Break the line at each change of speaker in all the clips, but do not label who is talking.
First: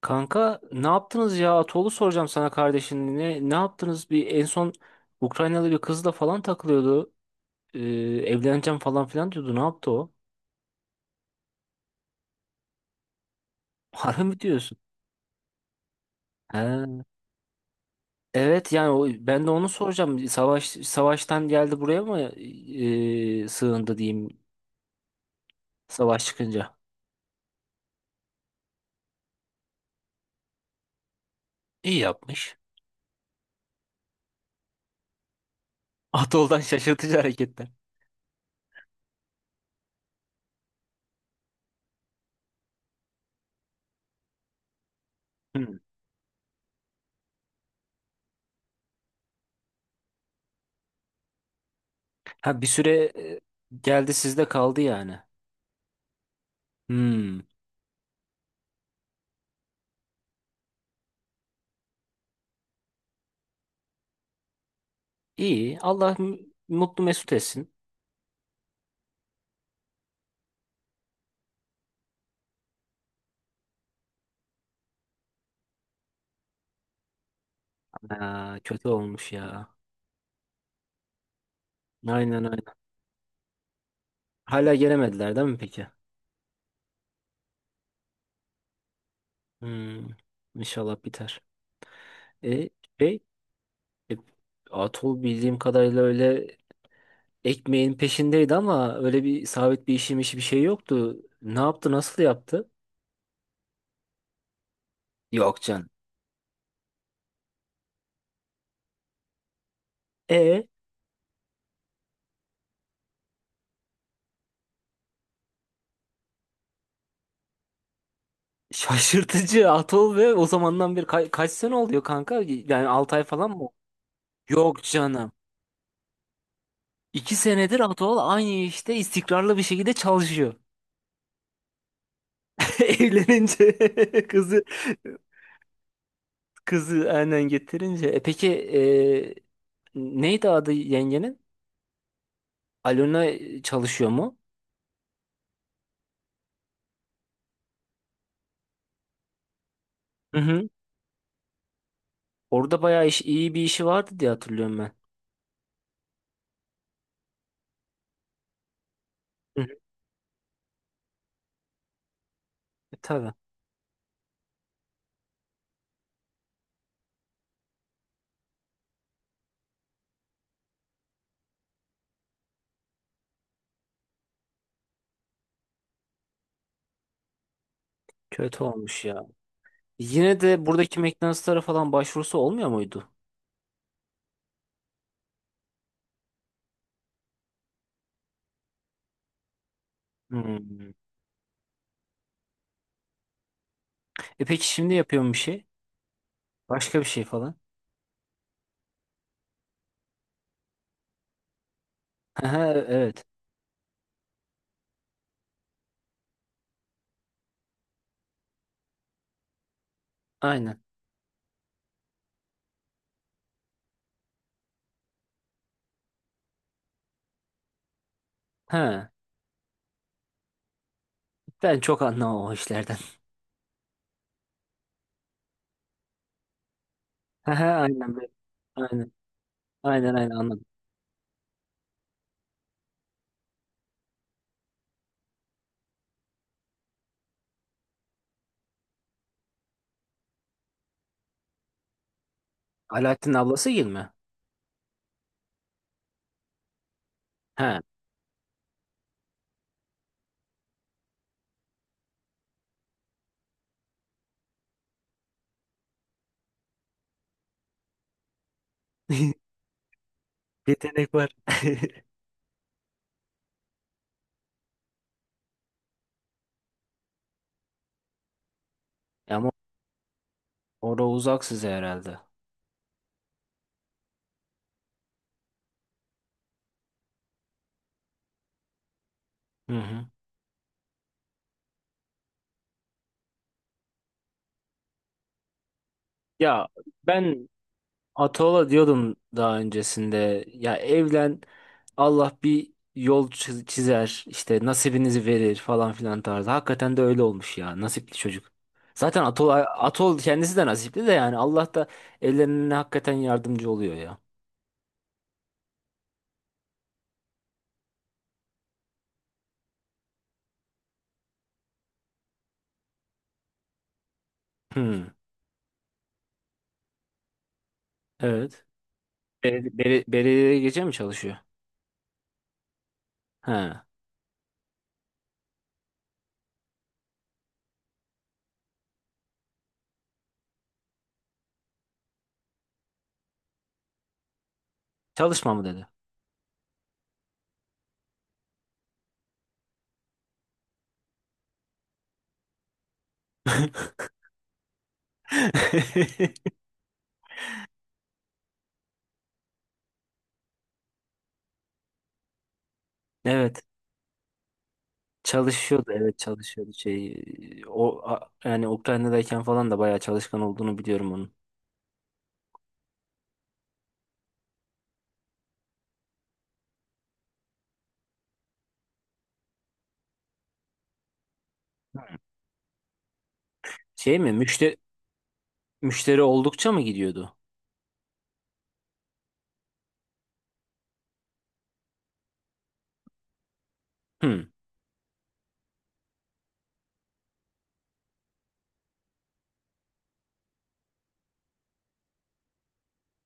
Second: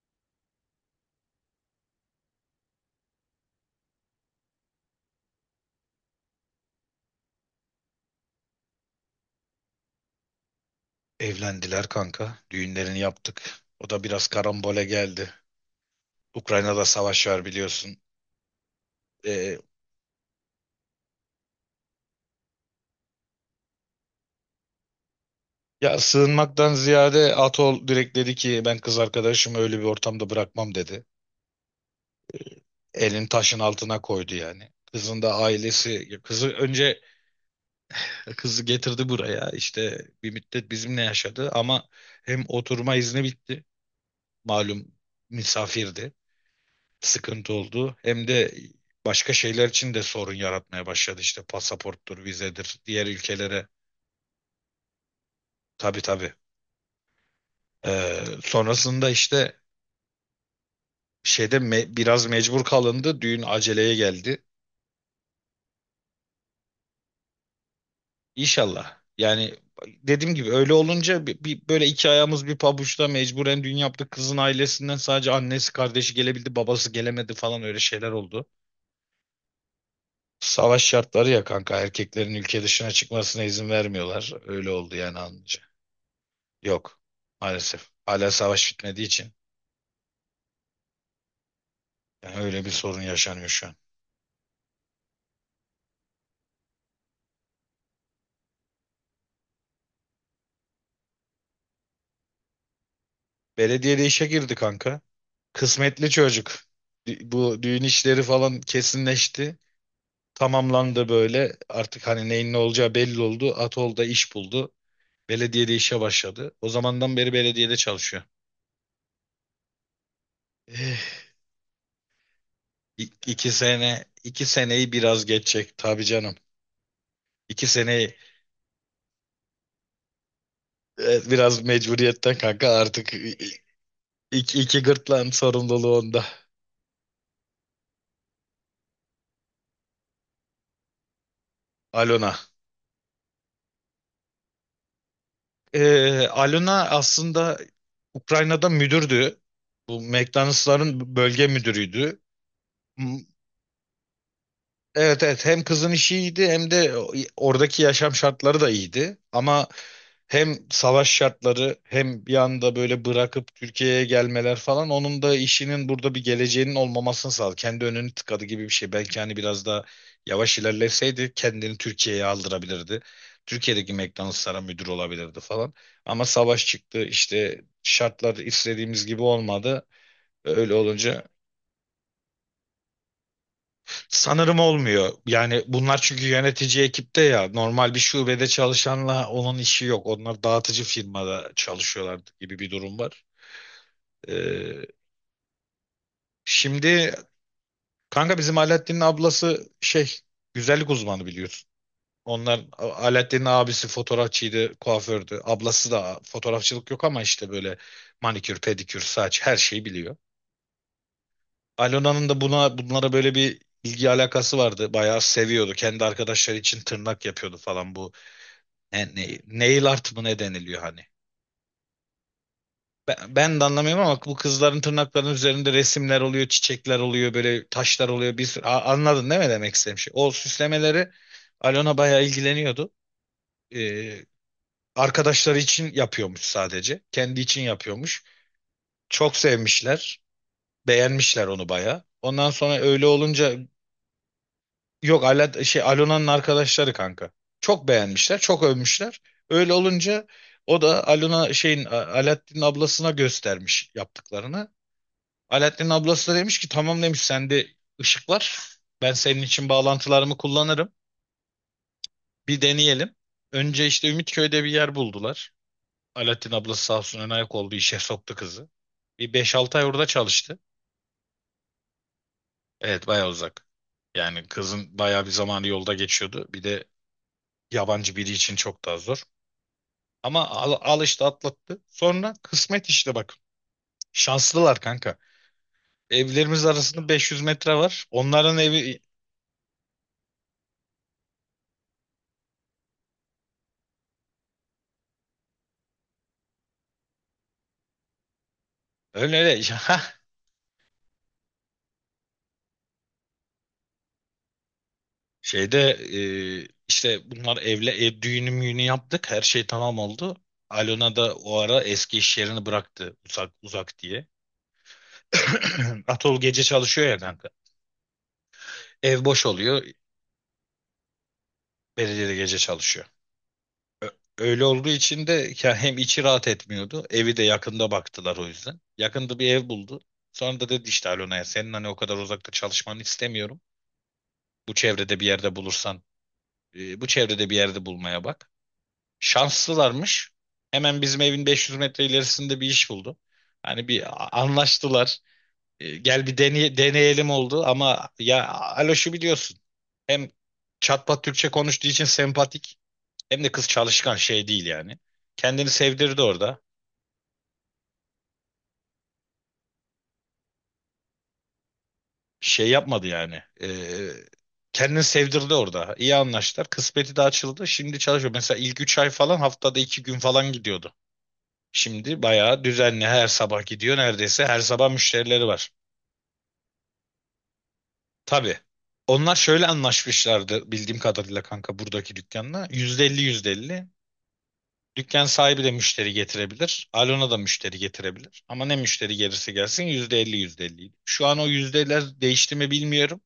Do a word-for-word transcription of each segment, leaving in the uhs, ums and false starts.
Kanka ne yaptınız ya? Atoğlu soracağım sana kardeşin. Ne, ne yaptınız? Bir en son Ukraynalı bir kızla falan takılıyordu. Ee, evleneceğim falan filan diyordu. Ne yaptı o?
Evlendiler kanka. Düğünlerini yaptık. O da
Harbi
biraz
mi diyorsun?
karambole geldi. Ukrayna'da
He.
savaş var biliyorsun.
Evet yani o, ben de
Ee,
onu soracağım. Savaş savaştan geldi buraya mı e, sığındı diyeyim
ya
savaş
sığınmaktan
çıkınca.
ziyade Atol direkt dedi ki ben kız arkadaşımı öyle bir ortamda bırakmam dedi.
İyi yapmış.
Elin taşın altına koydu yani. Kızın da ailesi, kızı
Atol'dan
önce
şaşırtıcı hareketler.
kızı getirdi buraya. İşte bir müddet bizimle yaşadı ama hem oturma izni bitti. Malum
Hmm.
misafirdi. Sıkıntı oldu. Hem de başka şeyler için de sorun yaratmaya başladı işte pasaporttur,
Ha bir
vizedir,
süre
diğer
e,
ülkelere.
geldi sizde kaldı yani.
Tabii, tabii.
Hmm.
Ee, sonrasında işte şeyde me- biraz mecbur kalındı. Düğün aceleye geldi.
İyi. Allah m- mutlu mesut etsin.
İnşallah. Yani dediğim gibi öyle olunca bir, bir- böyle iki ayağımız bir pabuçta mecburen düğün yaptık. Kızın ailesinden sadece annesi kardeşi gelebildi, babası gelemedi falan öyle şeyler oldu.
Aa, kötü olmuş ya.
Savaş şartları ya kanka erkeklerin
Aynen
ülke
aynen.
dışına çıkmasına izin vermiyorlar. Öyle
Hala
oldu yani
gelemediler değil mi
anca.
peki?
Yok. Maalesef. Hala savaş bitmediği için.
Hmm, inşallah biter.
Yani öyle
E,
bir sorun
şey,
yaşanıyor şu an.
e, Atol bildiğim kadarıyla öyle ekmeğin peşindeydi ama öyle bir sabit bir işim işi bir şey yoktu. Ne yaptı, nasıl yaptı?
Belediyede işe girdi kanka.
Yok canım.
Kısmetli çocuk. Dü- Bu düğün işleri falan kesinleşti.
E
Tamamlandı böyle. Artık hani neyin ne olacağı belli oldu. Atol'da iş buldu. Belediyede işe başladı. O zamandan beri belediyede çalışıyor.
şaşırtıcı Atol ve o zamandan
Eh,
bir ka- kaç sene oluyor kanka? Yani
İ
altı ay falan
iki
mı?
sene, iki
Yok
seneyi biraz
canım.
geçecek tabii canım.
iki
İki
senedir
seneyi
Atol aynı işte istikrarlı bir şekilde çalışıyor.
e, biraz mecburiyetten kanka artık i- i-
Evlenince
iki,
kızı
iki gırtlağın sorumluluğu onda.
kızı aynen getirince. E peki e, neydi adı yengenin?
Alona.
Alona çalışıyor mu?
Ee, Alona aslında Ukrayna'da müdürdü. Bu
Hı hı.
McDonald's'ların bölge müdürüydü.
Orada bayağı iş, iyi bir işi vardı diye hatırlıyorum ben.
Evet, evet, hem kızın işi iyiydi hem de oradaki yaşam şartları da iyiydi.
Hı hı.
Ama hem savaş şartları hem bir anda
E
böyle
tabii.
bırakıp Türkiye'ye gelmeler falan onun da işinin burada bir geleceğinin olmamasını sağladı. Kendi önünü tıkadı gibi bir şey. Belki hani biraz daha yavaş ilerleseydi kendini Türkiye'ye aldırabilirdi. Türkiye'deki McDonald's'lara müdür olabilirdi falan. Ama savaş çıktı işte şartlar
Kötü olmuş
istediğimiz gibi
ya.
olmadı.
Yine de
Öyle
buradaki
olunca
McDonald's'lara falan başvurusu olmuyor muydu?
sanırım olmuyor. Yani bunlar çünkü yönetici ekipte ya normal bir şubede çalışanla onun işi yok. Onlar dağıtıcı
Hmm.
firmada çalışıyorlar gibi bir durum var.
E peki
Ee,
şimdi yapıyorum bir şey. Başka bir
Şimdi
şey falan.
kanka bizim Alaaddin'in ablası şey güzellik uzmanı biliyorsun. Onlar
Ha,
A-
evet.
Alaaddin'in abisi fotoğrafçıydı, kuafördü. Ablası da fotoğrafçılık yok ama işte böyle manikür, pedikür, saç her şeyi biliyor.
Aynen.
Alona'nın da buna bunlara böyle bir ilgi alakası vardı. Bayağı seviyordu. Kendi arkadaşları için tırnak yapıyordu falan bu.
Ha.
Yani, ne- nail art mı ne deniliyor hani?
Ben çok anlamam o işlerden.
Ben, ben de anlamıyorum ama bu kızların tırnaklarının üzerinde resimler oluyor, çiçekler oluyor,
Ha,
böyle taşlar
aynen. ben-
oluyor. Bir sürü, A-
Aynen.
anladın değil mi demek istediğim şey?
Aynen
O
aynen anladım.
süslemeleri Alona bayağı ilgileniyordu. Ee, Arkadaşları için yapıyormuş sadece. Kendi için yapıyormuş. Çok sevmişler. Beğenmişler onu bayağı. Ondan sonra öyle
Alaaddin
olunca.
ablası gibi mi?
Yok, Ala, şey Alona'nın arkadaşları kanka.
Ha.
Çok beğenmişler, çok övmüşler. Öyle olunca o da Alona şeyin A- Alaaddin'in ablasına göstermiş yaptıklarını. Alaaddin'in ablası da demiş ki tamam demiş sende ışık var. Ben senin için bağlantılarımı kullanırım.
Yetenek var.
Bir deneyelim. Önce işte Ümitköy'de bir yer buldular. Alaaddin ablası sağ olsun ön ayak oldu işe soktu kızı. Bir
Ama
beş altı ay orada çalıştı.
orada uzak size herhalde.
Evet bayağı uzak. Yani kızın bayağı bir zamanı yolda geçiyordu. Bir de yabancı biri için çok daha zor.
Hı hı.
Ama al, al işte atlattı. Sonra kısmet işte bak. Şanslılar kanka. Evlerimiz
Ya
arasında beş yüz
ben
metre var. Onların
Ataola
evi
diyordum daha öncesinde. Ya evlen Allah bir yol çi- çizer işte nasibinizi verir falan filan tarzı. Hakikaten de öyle olmuş ya nasipli çocuk. Zaten
öyle
Atol,
öyle. Ha,
Atol kendisi de nasipli de yani Allah da ellerine hakikaten yardımcı oluyor ya.
şeyde e, işte bunlar evle ev düğünü müğünü yaptık. Her şey tamam oldu. Alona da o ara eski iş yerini bıraktı uzak uzak diye.
Hı,
Atol gece çalışıyor ya kanka.
evet.
Ev boş
Bel-
oluyor.
bel- Belediyede gece mi çalışıyor?
Belediye de gece çalışıyor.
He.
Ö- Öyle olduğu için de ya hem içi rahat etmiyordu. Evi de yakında baktılar o yüzden. Yakında bir ev buldu. Sonra da dedi işte Alona'ya senin hani o kadar uzakta çalışmanı istemiyorum. Bu çevrede bir
Çalışma
yerde
mı dedi?
bulursan e, Bu çevrede bir yerde bulmaya bak. Şanslılarmış. Hemen bizim evin beş yüz metre ilerisinde bir iş buldu. Hani bir a- anlaştılar. E, Gel bir deney- deneyelim oldu ama ya Aloş'u biliyorsun. Hem çatpat Türkçe konuştuğu için sempatik. Hem de
Evet.
kız çalışkan şey değil yani. Kendini
Çalışıyordu, evet,
sevdirdi orada.
çalışıyordu, şey, o a- yani Ukrayna'dayken falan da bayağı çalışkan olduğunu biliyorum onun.
Şey yapmadı yani. Ee, kendini sevdirdi orada. İyi anlaştılar. Kısmeti de açıldı. Şimdi çalışıyor. Mesela ilk üç ay falan haftada iki gün falan gidiyordu. Şimdi bayağı düzenli her sabah gidiyor.
Şey mi,
Neredeyse her
müşteri
sabah müşterileri var.
müşteri oldukça mı gidiyordu?
Tabii. Onlar şöyle anlaşmışlardı bildiğim kadarıyla kanka buradaki dükkanla. yüzde elli yüzde elli.
Hmm.
Dükkan sahibi de müşteri getirebilir. Alona da müşteri getirebilir. Ama ne müşteri gelirse gelsin yüzde elli yüzde elli. Şu an o yüzdeler değişti mi bilmiyorum.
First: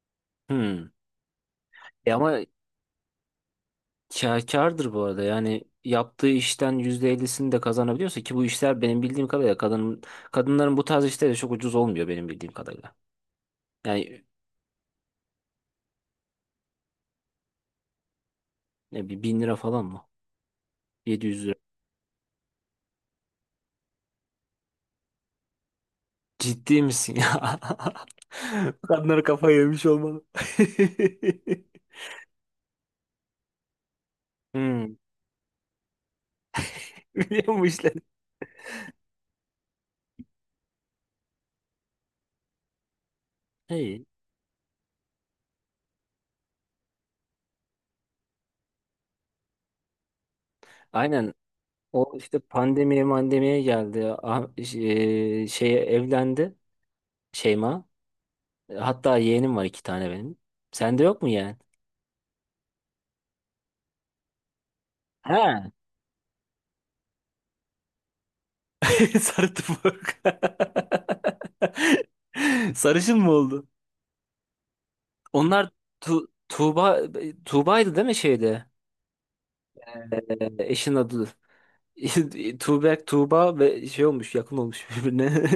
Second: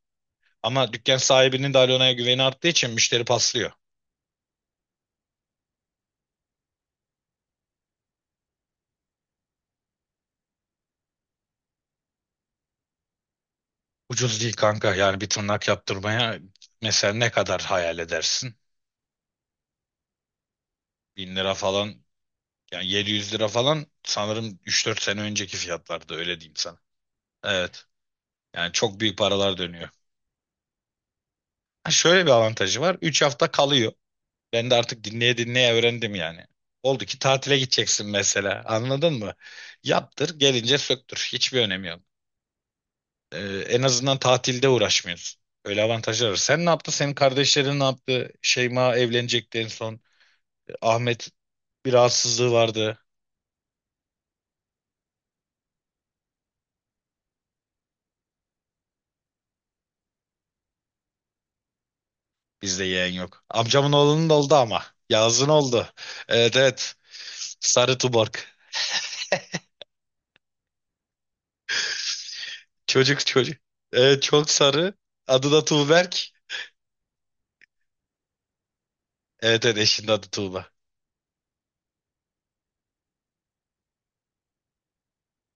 Hmm.
Ama dükkan sahibinin de
E
Alona'ya
ama
güveni arttığı için müşteri paslıyor.
kâ- kârdır bu arada yani yaptığı işten yüzde ellisini de kazanabiliyorsa ki bu işler benim bildiğim kadarıyla kadın kadınların bu tarz işleri çok ucuz olmuyor benim bildiğim kadarıyla. Yani
Ucuz değil kanka. Yani bir tırnak yaptırmaya mesela ne kadar hayal edersin?
ne, bir bin lira falan mı?
Bin
yedi yüz
lira
lira.
falan yani yedi yüz lira falan sanırım üç dört sene önceki fiyatlarda öyle diyeyim sana.
Ciddi misin ya?
Evet. Yani çok büyük
Kadınlar kafayı
paralar
yemiş
dönüyor.
olmalı.
Ha, şöyle bir avantajı var. Üç hafta kalıyor. Ben de
Hmm.
artık dinleye dinleye öğrendim yani. Oldu ki
Biliyor
tatile
musun işleri?
gideceksin mesela. Anladın mı? Yaptır, gelince söktür. Hiçbir önemi yok. Ee, En
Hey,
azından tatilde uğraşmıyorsun. Öyle avantajlar var. Sen ne yaptın? Senin kardeşlerin ne yaptı? Şeyma evlenecekti en son. Ahmet
aynen.
bir
O işte
rahatsızlığı vardı.
pandemiye mandemiye geldi. Ah, şey, şeye evlendi Şeyma. Hatta yeğenim var iki tane benim. Sende yok mu yeğen?
Bizde yeğen yok. Amcamın oğlunun da oldu ama. Yağız'ın
Ha.
oldu. Evet, evet. Sarı Tuborg.
Sarı tufak. Sarışın
Çocuk
mı
çocuk.
oldu?
Evet çok sarı. Adı da
Onlar tu
Tuğberk.
Tuğba Tuğba'ydı değil mi şeyde?
Evet, evet, eşinin adı
Ee,
Tuğba.
eşin adı. Tuğbek Tuğba ve şey olmuş, yakın olmuş birbirine.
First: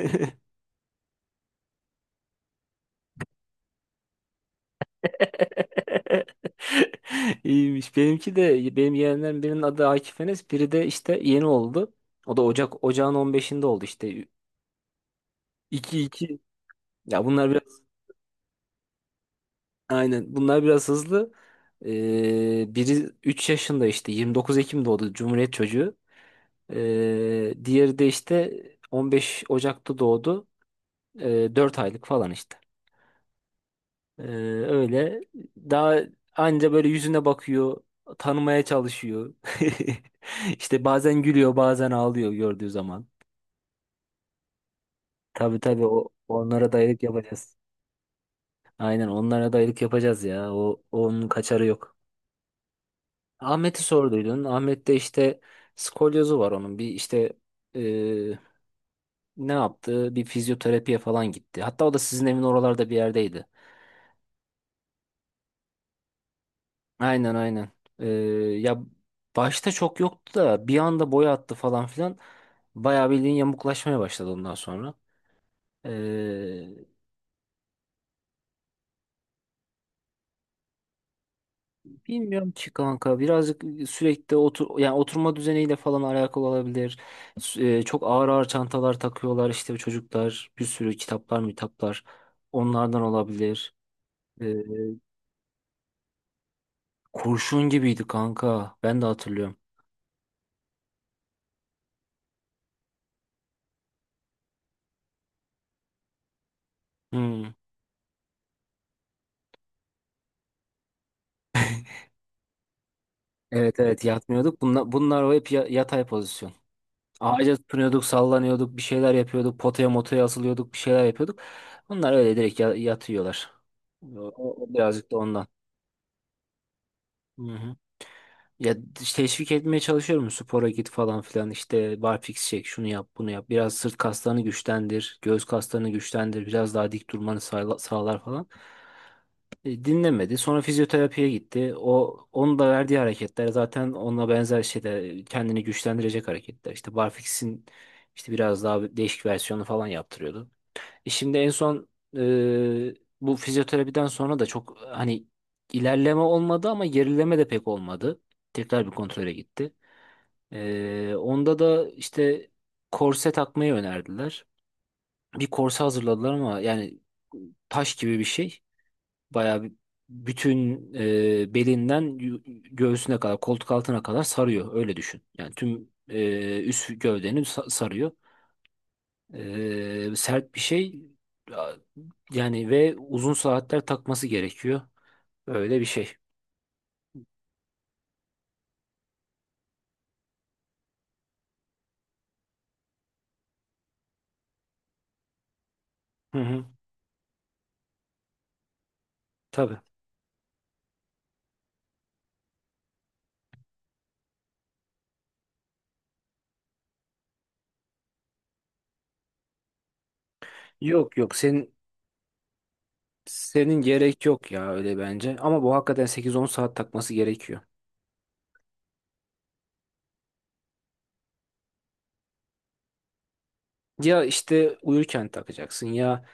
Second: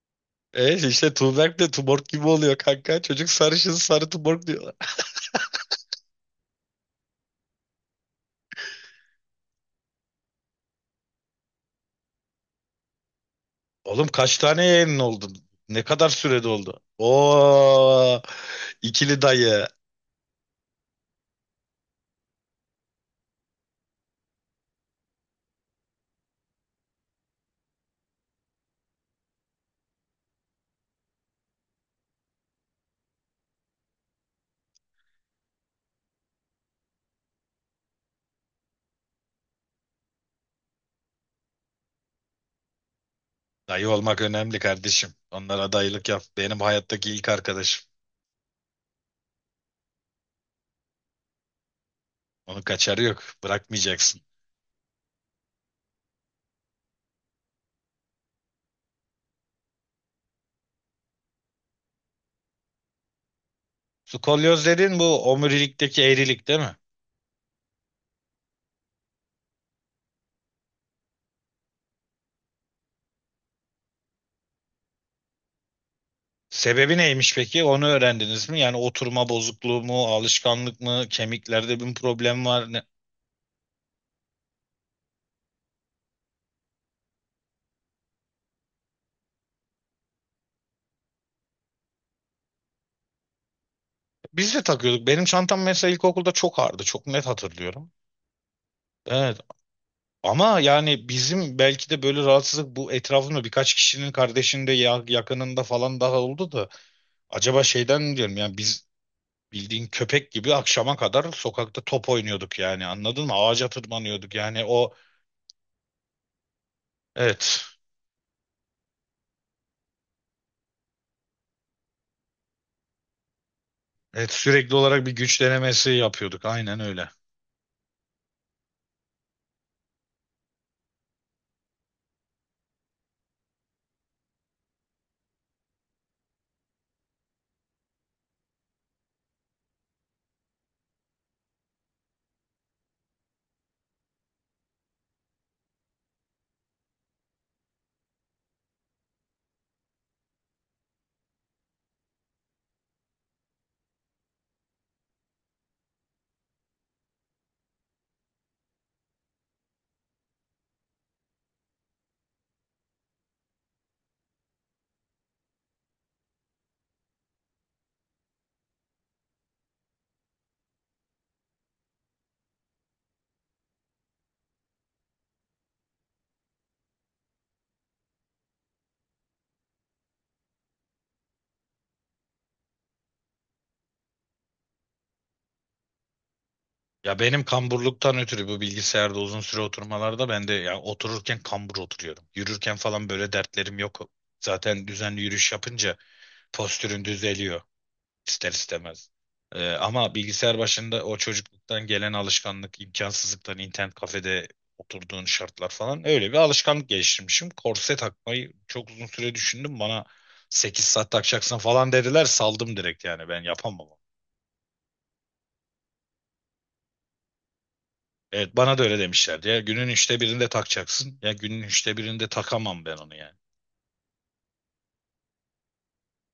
E işte Tuğberk de Tuborg gibi oluyor kanka. Çocuk sarışın sarı Tuborg diyor.
İyiymiş. Benimki de, benim yeğenlerim, birinin adı Akif Enes, biri de işte yeni oldu. O da Ocak Ocağın on beşinde oldu
Oğlum
işte.
kaç tane yayının oldu? Ne
İki
kadar
iki.
sürede oldu?
Ya bunlar biraz
Oo, ikili dayı.
aynen. Bunlar biraz hızlı. Ee, biri üç yaşında, işte yirmi dokuz Ekim doğdu, Cumhuriyet çocuğu. Ee, diğeri de işte on beş Ocak'ta doğdu. Ee, dört aylık falan işte. Ee, öyle. Daha anca böyle yüzüne bakıyor, tanımaya çalışıyor. İşte bazen gülüyor, bazen ağlıyor gördüğü zaman.
Dayı olmak önemli kardeşim.
Tabii
Onlara
tabii o,
dayılık yap. Benim
onlara dayılık
hayattaki ilk
yapacağız.
arkadaşım.
Aynen, onlara dayılık yapacağız ya. O, onun kaçarı yok.
Onun kaçarı yok.
Ahmet'i
Bırakmayacaksın.
sorduydun. Ahmet'te işte skolyozu var onun. Bir işte e, ne yaptı? Bir fizyoterapiye falan gitti. Hatta o da sizin evin oralarda bir yerdeydi.
Skolyoz dedin bu omurilikteki eğrilik değil mi?
Aynen aynen. Ee, ya başta çok yoktu da bir anda boya attı falan filan. Bayağı bildiğin yamuklaşmaya başladı ondan sonra. Ee,
Sebebi neymiş peki? Onu öğrendiniz mi? Yani oturma bozukluğu mu, alışkanlık mı, kemiklerde bir problem
bilmiyorum ki
var? Ne?
kanka, birazcık sürekli otur yani oturma düzeniyle falan alakalı olabilir. Sü- e, çok ağır ağır çantalar takıyorlar işte çocuklar, bir sürü kitaplar mitaplar, onlardan olabilir. Ee,
Biz de takıyorduk. Benim çantam mesela ilkokulda çok ağırdı. Çok net
kurşun
hatırlıyorum.
gibiydi kanka, ben de
Evet.
hatırlıyorum.
Ama yani bizim belki de böyle rahatsızlık bu etrafımda birkaç kişinin kardeşinde ya- yakınında falan daha oldu da
Hmm.
acaba şeyden mi diyorum yani biz bildiğin köpek gibi akşama kadar sokakta top oynuyorduk yani anladın mı? Ağaca
Evet evet,
tırmanıyorduk
yatmıyorduk.
yani
Bunlar,
o
bunlar o hep ya- yatay pozisyon. Ağaca
evet,
tutunuyorduk, sallanıyorduk, bir şeyler yapıyorduk, potaya motaya asılıyorduk, bir şeyler yapıyorduk. Bunlar öyle direkt ya- yatıyorlar.
evet,
O, o
sürekli olarak
birazcık
bir
da
güç
ondan.
denemesi yapıyorduk aynen öyle.
Hı hı. Ya işte teşvik etmeye çalışıyorum, spora git falan filan, işte barfiks çek, şunu yap, bunu yap, biraz sırt kaslarını güçlendir, göğüs kaslarını güçlendir, biraz daha dik durmanı sağla- sağlar falan. E, Dinlemedi. Sonra fizyoterapiye gitti. O, onun da verdiği hareketler zaten onunla benzer şeyler, kendini güçlendirecek hareketler. İşte barfix'in işte biraz daha değişik versiyonu falan yaptırıyordu. E şimdi en son e, bu fizyoterapiden sonra da çok hani ilerleme olmadı ama gerileme de pek olmadı. Tekrar bir kontrole gitti. E, onda da işte korse takmayı önerdiler. Bir korse hazırladılar ama yani taş gibi bir şey. Bayağı bir- bütün, e, belinden yu- göğsüne kadar, koltuk altına kadar sarıyor. Öyle düşün. Yani tüm e, üst gövdeni sa- sarıyor. E, sert bir şey, A- yani, ve uzun saatler takması gerekiyor. Öyle bir şey.
Ya benim kamburluktan ötürü bu bilgisayarda uzun süre oturmalarda ben de ya otururken kambur oturuyorum. Yürürken falan böyle dertlerim yok. Zaten düzenli yürüyüş yapınca
Hı hı.
postürün düzeliyor ister istemez. Ee,
Tabii.
ama bilgisayar başında o çocukluktan gelen alışkanlık, imkansızlıktan internet kafede oturduğun şartlar falan öyle bir alışkanlık geliştirmişim. Korse takmayı çok uzun süre düşündüm. Bana sekiz saat
Yok yok,
takacaksın
senin
falan dediler. Saldım direkt yani ben
senin
yapamam.
gerek yok ya öyle bence. Ama bu hakikaten sekiz on saat takması gerekiyor.
Evet, bana da öyle demişlerdi ya günün üçte birinde takacaksın, ya günün üçte birinde takamam ben onu yani.
Ya işte uyurken takacaksın, ya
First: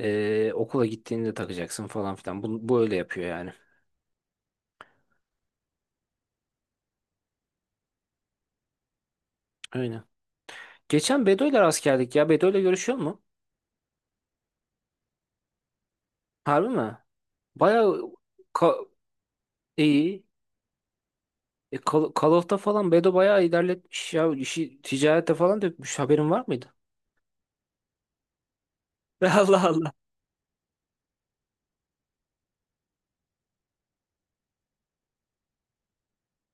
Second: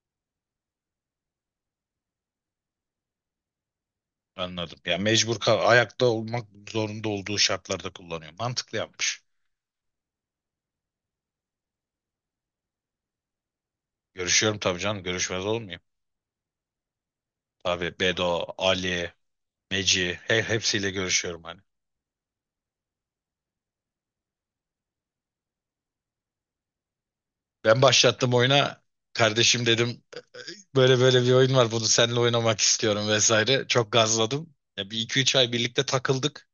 e, okula gittiğinde takacaksın falan filan. Bu, bu öyle yapıyor yani.
Anladım ya, mecbur kal ayakta olmak zorunda olduğu şartlarda kullanıyor, mantıklı yapmış.
Aynen. Geçen Bedo'yla rast geldik ya. Bedo'yla görüşüyor mu?
Görüşüyorum tabii canım, görüşmez olmayayım.
Harbi mi?
Tabii
Bayağı
Bedo,
ka-
Ali, Meci,
iyi.
he, hepsiyle görüşüyorum hani.
E, Call, Call of'ta falan Bedo bayağı ilerletmiş ya. İşi ticarete falan dökmüş. Haberin var mıydı?
Ben başlattım oyuna
Allah
kardeşim
Allah.
dedim, böyle böyle bir oyun var, bunu seninle oynamak istiyorum vesaire, çok gazladım ya. Bir iki üç ay birlikte takıldık.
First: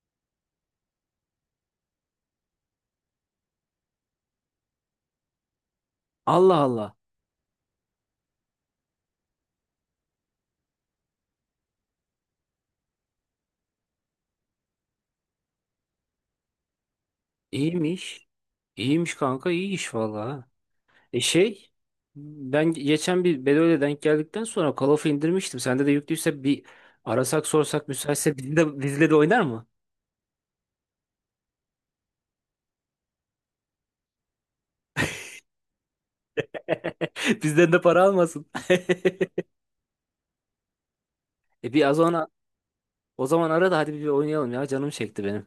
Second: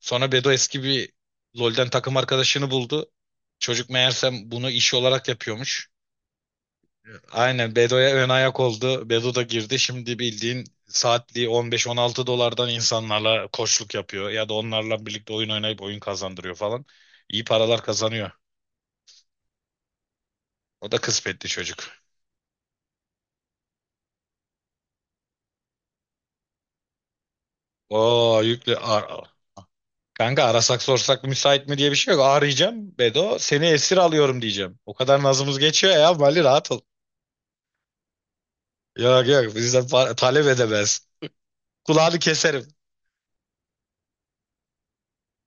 Sonra Bedo eski bir LoL'den takım arkadaşını buldu. Çocuk meğersem bunu iş olarak yapıyormuş.
Allah Allah.
Aynen Bedo'ya ön ayak oldu. Bedo da girdi. Şimdi bildiğin saatliği on beş on altı dolardan insanlarla koçluk yapıyor. Ya da onlarla birlikte oyun oynayıp oyun kazandırıyor falan. İyi paralar
İyiymiş.
kazanıyor.
İyiymiş kanka. İyi iş vallahi. Ha.
O da
E
kısmetli
şey
çocuk.
ben geçen bir Bedo'yla denk geldikten sonra Call of'u indirmiştim. Sende de yüklüyse bir arasak sorsak müsaitse,
Oo
bizle
yüklü.
de, bizle de
Ar
oynar mı?
Kanka arasak sorsak müsait mi diye bir şey yok. Arayacağım Bedo. Seni esir alıyorum diyeceğim. O kadar nazımız geçiyor ya. Mali rahat ol.
Bizden de para almasın.
Yok, yok, bizden pa- talep edemez.
E bir az
Kulağını
ona.
keserim.
O zaman ara da hadi bir oynayalım ya. Canım çekti benim.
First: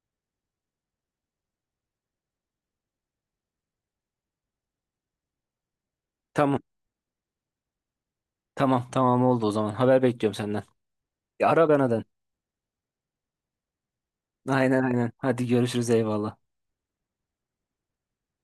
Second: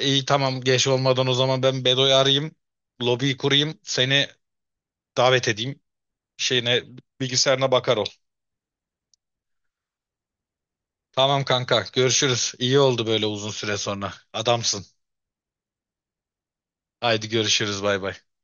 İyi tamam geç olmadan o zaman ben Bedo'yu arayayım. Lobiyi kurayım. Seni davet edeyim.
Tamam.
Şeyine bilgisayarına bakar ol.
Tamam tamam oldu o zaman. Haber bekliyorum senden.
Tamam
Ya ara
kanka
bana da.
görüşürüz. İyi oldu böyle uzun süre sonra.
Aynen
Adamsın.
aynen. Hadi görüşürüz, eyvallah.
Haydi görüşürüz bay bay.